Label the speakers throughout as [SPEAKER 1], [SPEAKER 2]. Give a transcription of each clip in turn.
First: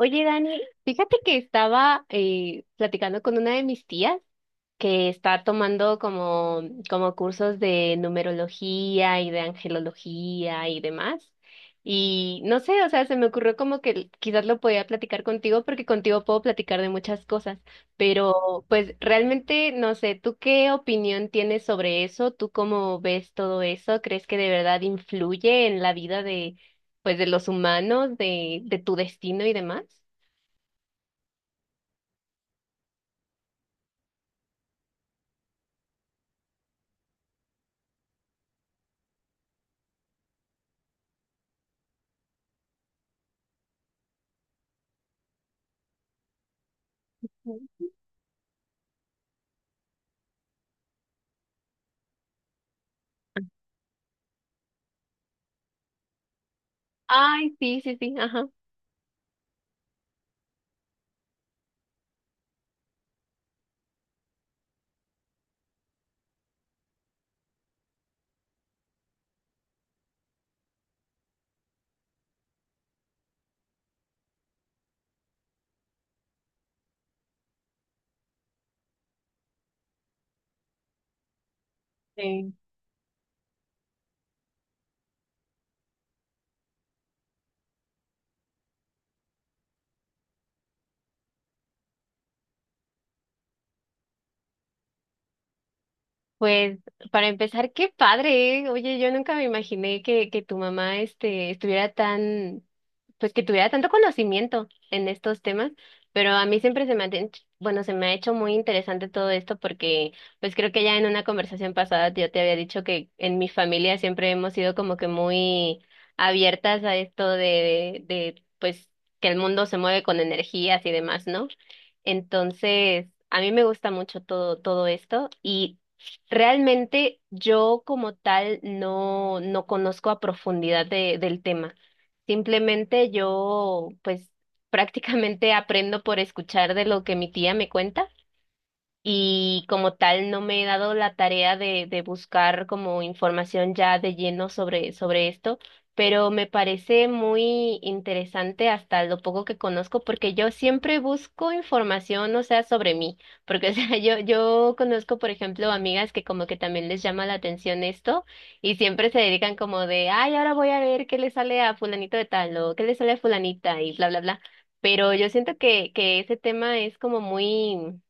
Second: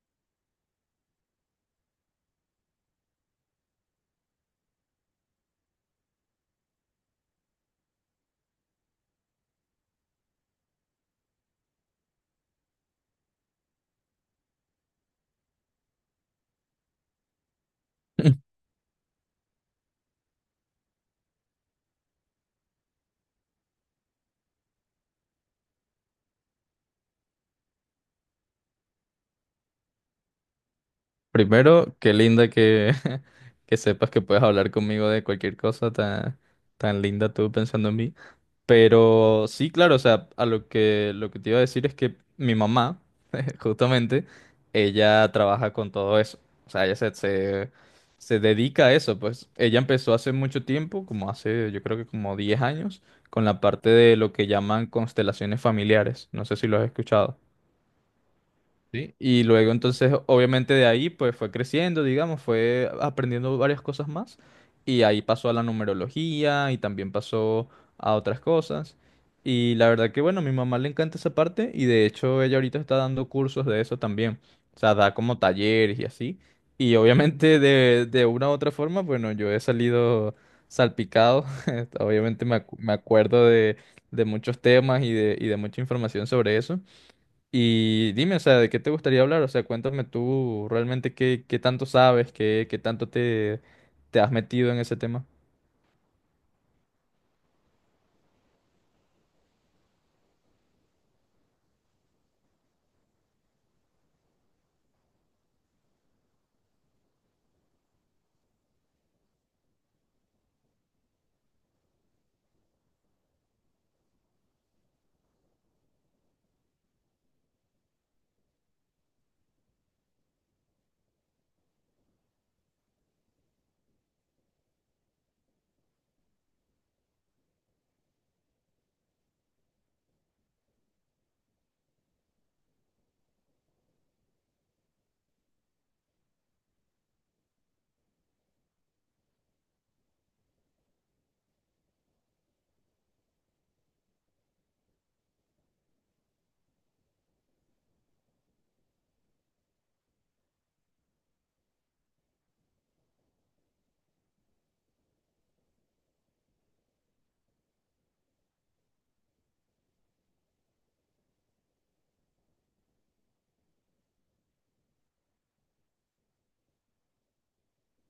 [SPEAKER 1] Oye, Dani, fíjate que estaba platicando con una de mis tías que está tomando como cursos de numerología y de angelología y demás. Y no sé, o sea, se me ocurrió como que quizás lo podía platicar contigo porque contigo puedo platicar de muchas cosas, pero pues realmente no sé, ¿tú qué opinión tienes sobre eso? ¿Tú cómo ves todo eso? ¿Crees que de verdad influye en la vida de, pues, de los humanos, de tu destino y demás?
[SPEAKER 2] Primero, qué linda que sepas que puedes hablar conmigo de cualquier cosa tan linda tú pensando en mí. Pero sí, claro, o sea, a lo que te iba a decir es que mi mamá, justamente, ella trabaja con todo eso. O sea, se dedica a eso, pues. Ella empezó hace mucho tiempo, como hace, yo creo que como 10 años, con la parte de lo que llaman constelaciones familiares. No sé si lo has escuchado.
[SPEAKER 1] Ay, sí, sí, sí, ajá.
[SPEAKER 2] Sí, y luego entonces obviamente de ahí pues fue creciendo, digamos, fue aprendiendo varias cosas más, y ahí pasó a la numerología y también pasó a otras cosas, y la verdad que bueno, a mi mamá le encanta esa parte y de hecho ella ahorita está dando cursos de eso también, o sea, da como talleres y así, y obviamente de una u otra forma, bueno, yo he salido salpicado, obviamente
[SPEAKER 1] Sí.
[SPEAKER 2] me acuerdo de muchos temas y de mucha información sobre eso. Y dime, o sea, ¿de qué te gustaría hablar? O sea, cuéntame tú realmente qué tanto sabes, qué tanto te has metido en ese tema.
[SPEAKER 1] Pues para empezar, qué padre, ¿eh? Oye, yo nunca me imaginé que tu mamá este, estuviera tan, pues que tuviera tanto conocimiento en estos temas, pero a mí siempre se me ha, bueno, se me ha hecho muy interesante todo esto porque pues creo que ya en una conversación pasada yo te había dicho que en mi familia siempre hemos sido como que muy abiertas a esto de pues que el mundo se mueve con energías y demás, ¿no? Entonces, a mí me gusta mucho todo esto y realmente yo como tal no conozco a profundidad del tema. Simplemente yo pues prácticamente aprendo por escuchar de lo que mi tía me cuenta y como tal no me he dado la tarea de buscar como información ya de lleno sobre esto, pero me parece muy interesante hasta lo poco que conozco, porque yo siempre busco información, o sea, sobre mí, porque o sea, yo conozco, por ejemplo, amigas que como que también les llama la atención esto y siempre se dedican como de, ay, ahora voy a ver qué le sale a fulanito de tal o qué le sale a fulanita y bla, bla, bla. Pero yo siento que ese tema es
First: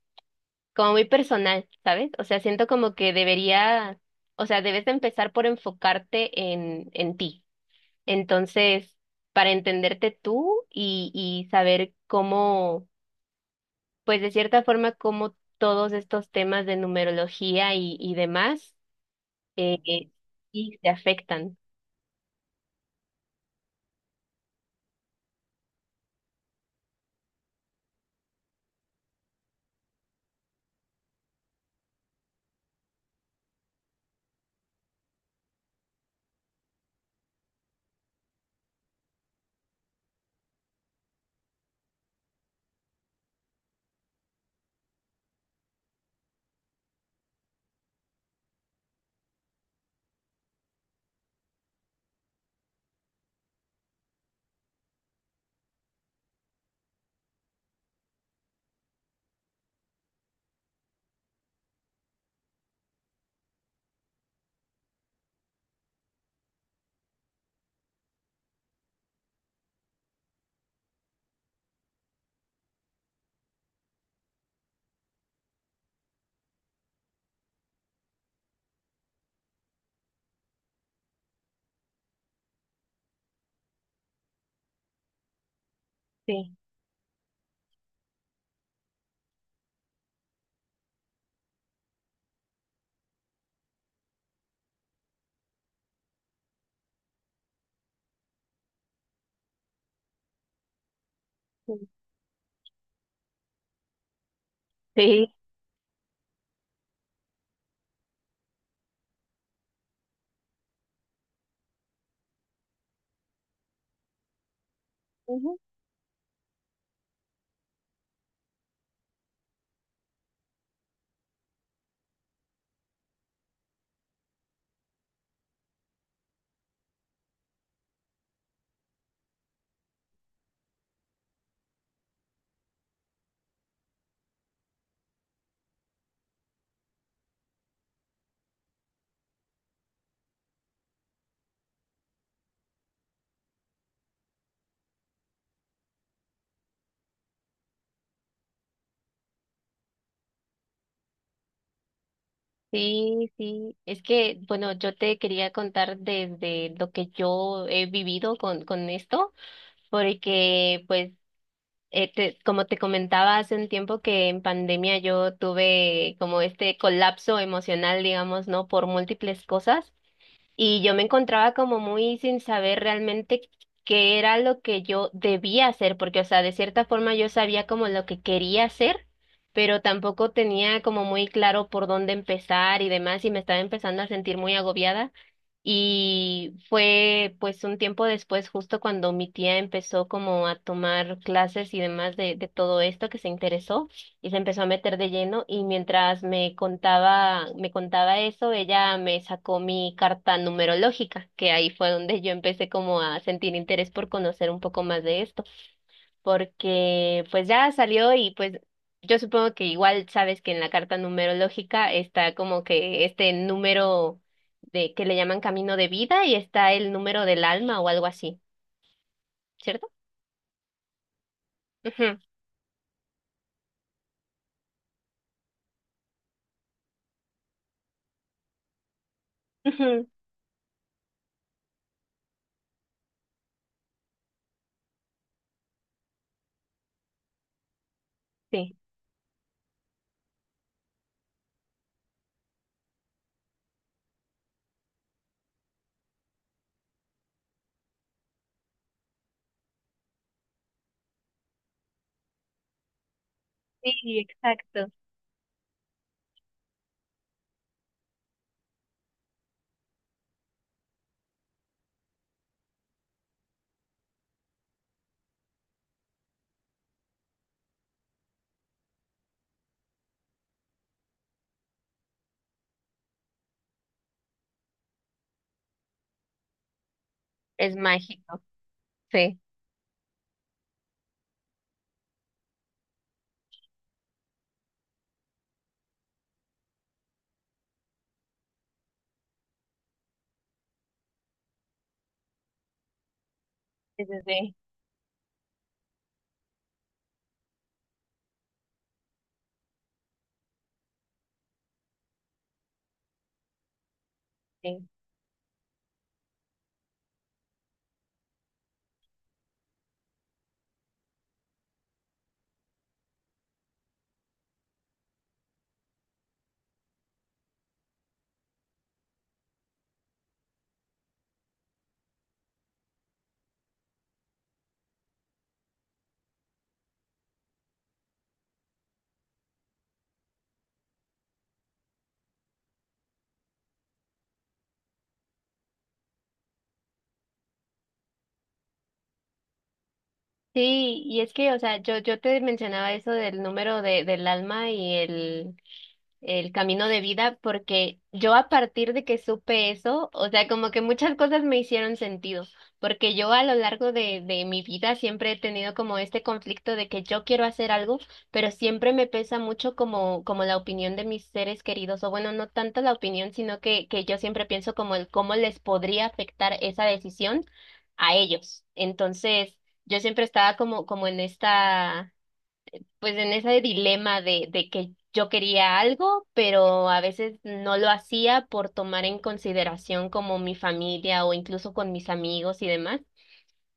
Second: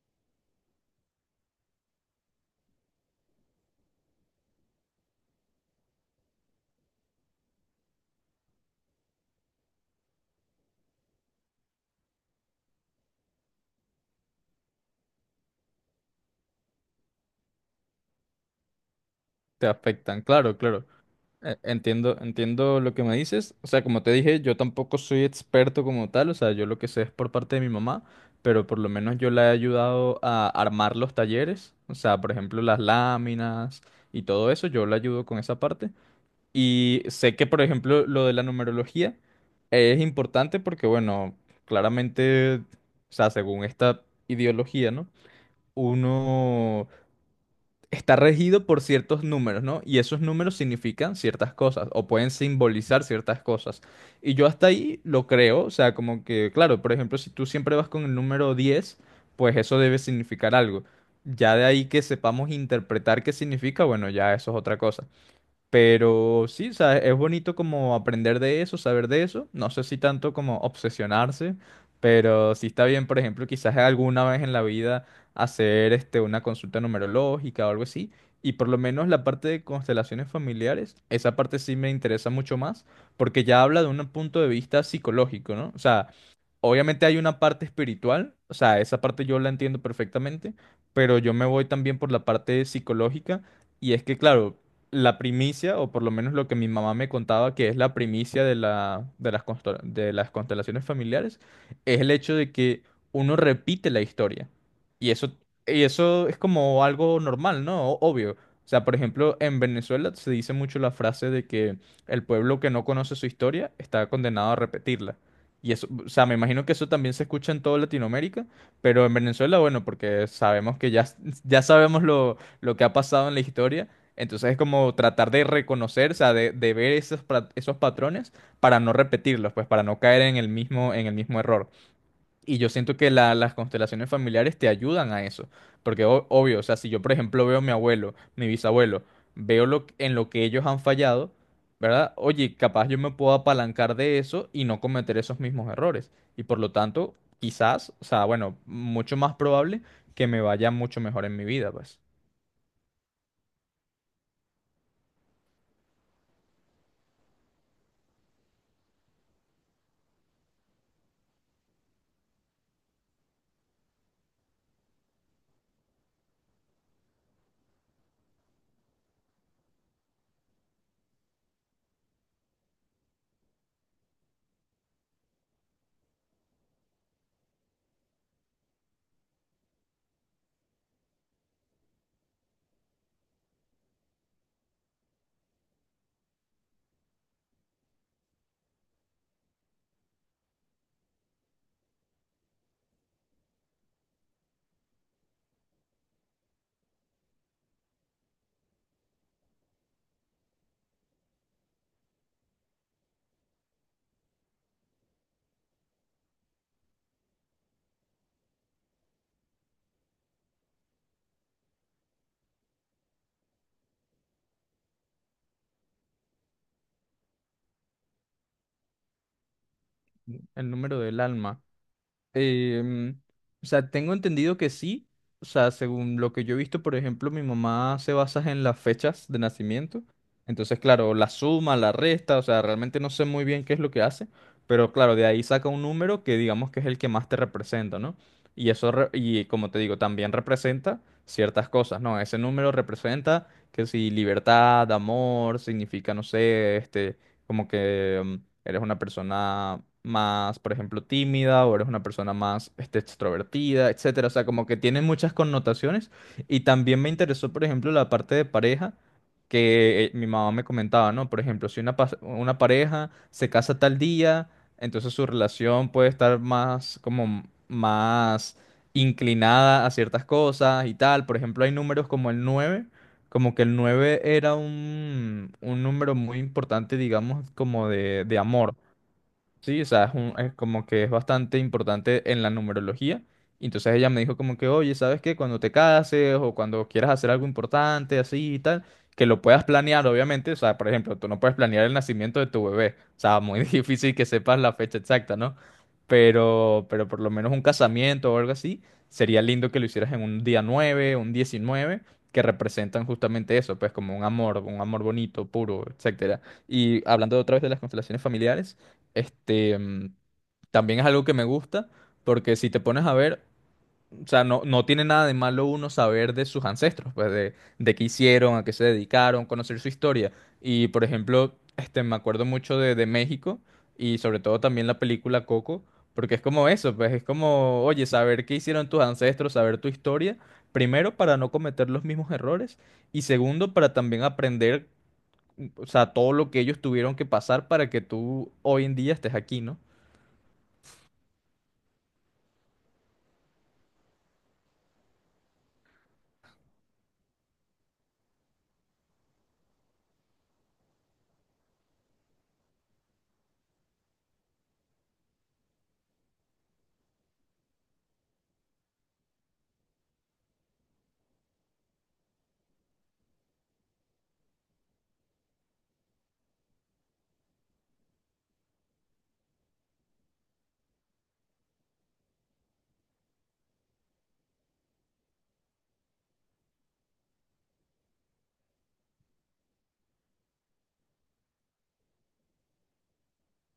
[SPEAKER 1] como muy personal, ¿sabes? O sea, siento como que debería, o sea, debes de empezar por enfocarte en ti. Entonces, para entenderte tú y saber cómo, pues de cierta forma, cómo todos estos temas de numerología y demás,
[SPEAKER 2] Te
[SPEAKER 1] eh, eh,
[SPEAKER 2] afectan, claro,
[SPEAKER 1] sí
[SPEAKER 2] claro.
[SPEAKER 1] te afectan.
[SPEAKER 2] Entiendo, entiendo lo que me dices. O sea, como te dije, yo tampoco soy experto como tal. O sea, yo lo que sé es por parte de mi mamá, pero por lo menos yo la he ayudado a armar los talleres. O sea, por ejemplo, las láminas y todo eso, yo la ayudo con esa parte. Y sé que, por ejemplo, lo de la numerología es importante porque, bueno, claramente, o sea, según esta ideología, ¿no? Uno está regido por ciertos números, ¿no? Y esos números significan ciertas cosas o pueden simbolizar ciertas cosas. Y yo hasta ahí lo creo, o sea, como que, claro, por ejemplo, si tú siempre vas con el número diez, pues eso debe significar algo. Ya de ahí que sepamos interpretar qué significa, bueno, ya eso es otra cosa. Pero sí, o sea, es bonito como aprender de eso, saber de eso. No sé si tanto como obsesionarse, pero sí está bien, por ejemplo, quizás alguna vez en la vida hacer una consulta numerológica o algo así. Y por lo menos la parte de constelaciones familiares, esa parte sí me interesa mucho más, porque ya habla de un punto de vista psicológico, ¿no? O sea,
[SPEAKER 1] Sí.
[SPEAKER 2] obviamente hay una parte espiritual, o sea, esa parte yo la entiendo perfectamente, pero yo me voy también por la parte psicológica y es que, claro, la primicia, o por lo menos lo que mi mamá me contaba que es la primicia de de las constelaciones familiares, es el hecho de que uno repite la historia. Y eso,
[SPEAKER 1] Sí.
[SPEAKER 2] y eso es como algo normal, ¿no? Obvio. O sea, por ejemplo, en Venezuela se dice mucho la frase de que el pueblo que no conoce su historia está condenado a repetirla.
[SPEAKER 1] Ujú.
[SPEAKER 2] Y eso, o sea, me imagino que eso también se escucha en toda Latinoamérica, pero en Venezuela, bueno, porque sabemos que ya sabemos lo que ha pasado en la historia, entonces es como tratar de reconocer, o sea, de ver esos, esos patrones para no repetirlos, pues para no caer en el mismo error. Y yo siento que las constelaciones familiares te ayudan a eso. Porque obvio, o sea, si yo por ejemplo veo a mi abuelo, mi bisabuelo, veo en lo que ellos han fallado, ¿verdad? Oye, capaz yo me puedo apalancar de eso y no cometer esos mismos errores. Y por lo tanto, quizás, o sea, bueno, mucho más probable que me vaya mucho mejor en mi vida, pues.
[SPEAKER 1] Sí, sí. Es que, bueno, yo te quería contar desde lo que yo he vivido con esto, porque pues como te comentaba hace un tiempo que en pandemia yo tuve como este colapso emocional, digamos, ¿no? Por múltiples cosas y yo me encontraba como muy sin saber realmente qué era lo que yo debía hacer, porque, o sea, de cierta forma yo sabía como lo que quería hacer, pero tampoco tenía como muy claro por dónde empezar y demás y me estaba empezando a sentir muy agobiada. Y fue pues un tiempo después, justo cuando mi tía empezó como a tomar clases y demás de todo esto que se interesó y se empezó a meter de lleno y mientras me contaba eso, ella me sacó mi carta numerológica, que ahí fue donde yo empecé como a sentir interés por conocer un poco más de esto porque pues ya salió y pues yo supongo que igual sabes que en la carta numerológica está como que este número de que le llaman camino de vida y está el número del alma o algo así, ¿cierto?
[SPEAKER 2] El número del alma.
[SPEAKER 1] Ujú,
[SPEAKER 2] Em, o sea, tengo entendido que sí. O sea, según lo que yo he visto, por ejemplo, mi mamá se basa en las fechas de nacimiento.
[SPEAKER 1] ujú.
[SPEAKER 2] Entonces, claro, la suma, la resta, o sea, realmente no sé muy bien qué es lo que hace, pero claro, de ahí saca un número que digamos que es el que más te representa, ¿no? Y
[SPEAKER 1] Sí,
[SPEAKER 2] eso, y como te digo, también representa ciertas cosas, ¿no? Ese número representa que si libertad, amor, significa, no sé, como que eres una persona más, por ejemplo, tímida o eres una persona más extrovertida,
[SPEAKER 1] sí,
[SPEAKER 2] etcétera. O sea, como que
[SPEAKER 1] exacto.
[SPEAKER 2] tiene muchas connotaciones. Y también me interesó, por ejemplo, la parte de pareja que mi mamá me comentaba, ¿no? Por ejemplo, si una pareja se casa tal día, entonces su relación puede estar más, como más inclinada a ciertas cosas y tal. Por ejemplo, hay números como el 9. Como que el 9 era un número muy importante, digamos,
[SPEAKER 1] Es
[SPEAKER 2] de
[SPEAKER 1] mágico,
[SPEAKER 2] amor.
[SPEAKER 1] sí,
[SPEAKER 2] Sí, o sea, es como que es bastante importante en la numerología. Y entonces ella me dijo como que, oye, ¿sabes qué? Cuando te cases o cuando quieras hacer algo importante, así y tal, que lo puedas planear, obviamente. O sea, por ejemplo, tú no puedes planear el nacimiento de tu bebé. O sea, muy
[SPEAKER 1] sí,
[SPEAKER 2] difícil que
[SPEAKER 1] sí,
[SPEAKER 2] sepas la fecha exacta, ¿no? Pero por lo menos un casamiento o algo así, sería lindo que lo hicieras en un día 9, un 19 que representan justamente eso, pues como un
[SPEAKER 1] sí.
[SPEAKER 2] amor bonito, puro, etcétera. Y hablando otra vez de las constelaciones familiares. Este, mm, también es algo que me gusta, porque si te pones a ver, o sea, no, no tiene nada de malo uno saber de sus ancestros, pues de qué hicieron, a qué se dedicaron, conocer su historia. Y por ejemplo, me acuerdo mucho de México, y sobre todo también la película Coco, porque es como eso, pues es como, oye, saber qué hicieron tus ancestros, saber tu historia, primero para no cometer los mismos errores y segundo para también aprender, o sea, todo lo que ellos tuvieron que pasar para que tú hoy en día estés aquí, ¿no?
[SPEAKER 1] Sí, y es que, o sea, yo te mencionaba eso del número de, del alma y el camino de vida, porque yo a partir de que supe eso, o sea, como que muchas cosas me hicieron sentido, porque yo a lo largo de mi vida siempre he tenido como este conflicto de que yo quiero hacer algo, pero siempre me pesa mucho como, como la opinión de mis seres queridos, o bueno, no tanto la opinión, sino que yo siempre pienso como el cómo les podría afectar esa decisión a ellos. Entonces, yo siempre estaba como, como en esta, pues en ese dilema de que yo quería algo, pero a veces no lo hacía por tomar en consideración como mi familia o incluso con mis amigos y demás.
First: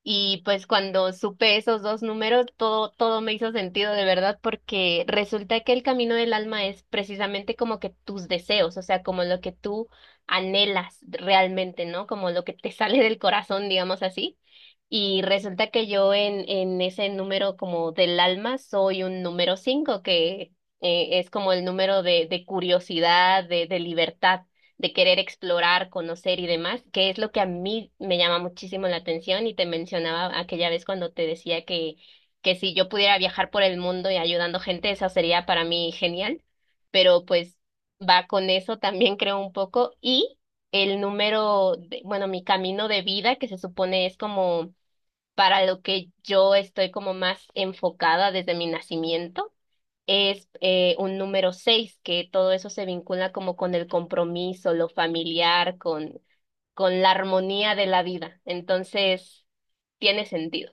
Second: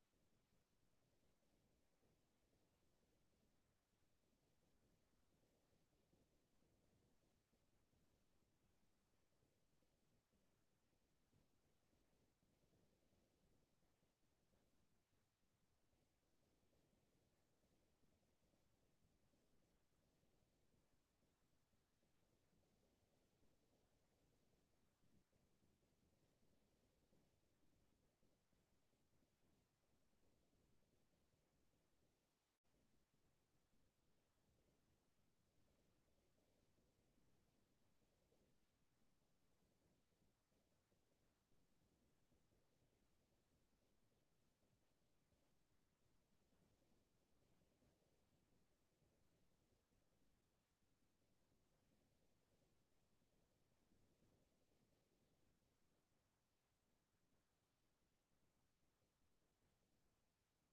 [SPEAKER 1] Y pues cuando supe esos dos números, todo me hizo sentido de verdad, porque resulta que el camino del alma es precisamente como que tus deseos, o sea, como lo que tú anhelas realmente, ¿no? Como lo que te sale del corazón, digamos así. Y resulta que yo en ese número como del alma soy un número cinco, que es como el número de curiosidad, de libertad de querer explorar, conocer y demás, que es lo que a mí me llama muchísimo la atención y te mencionaba aquella vez cuando te decía que si yo pudiera viajar por el mundo y ayudando gente, eso sería para mí genial, pero pues va con eso también creo un poco y el número, bueno, mi camino de vida que se supone es como para lo que yo estoy como más enfocada desde mi nacimiento es un número seis, que todo eso se vincula como con el compromiso, lo familiar, con la armonía de la vida. Entonces, tiene sentido.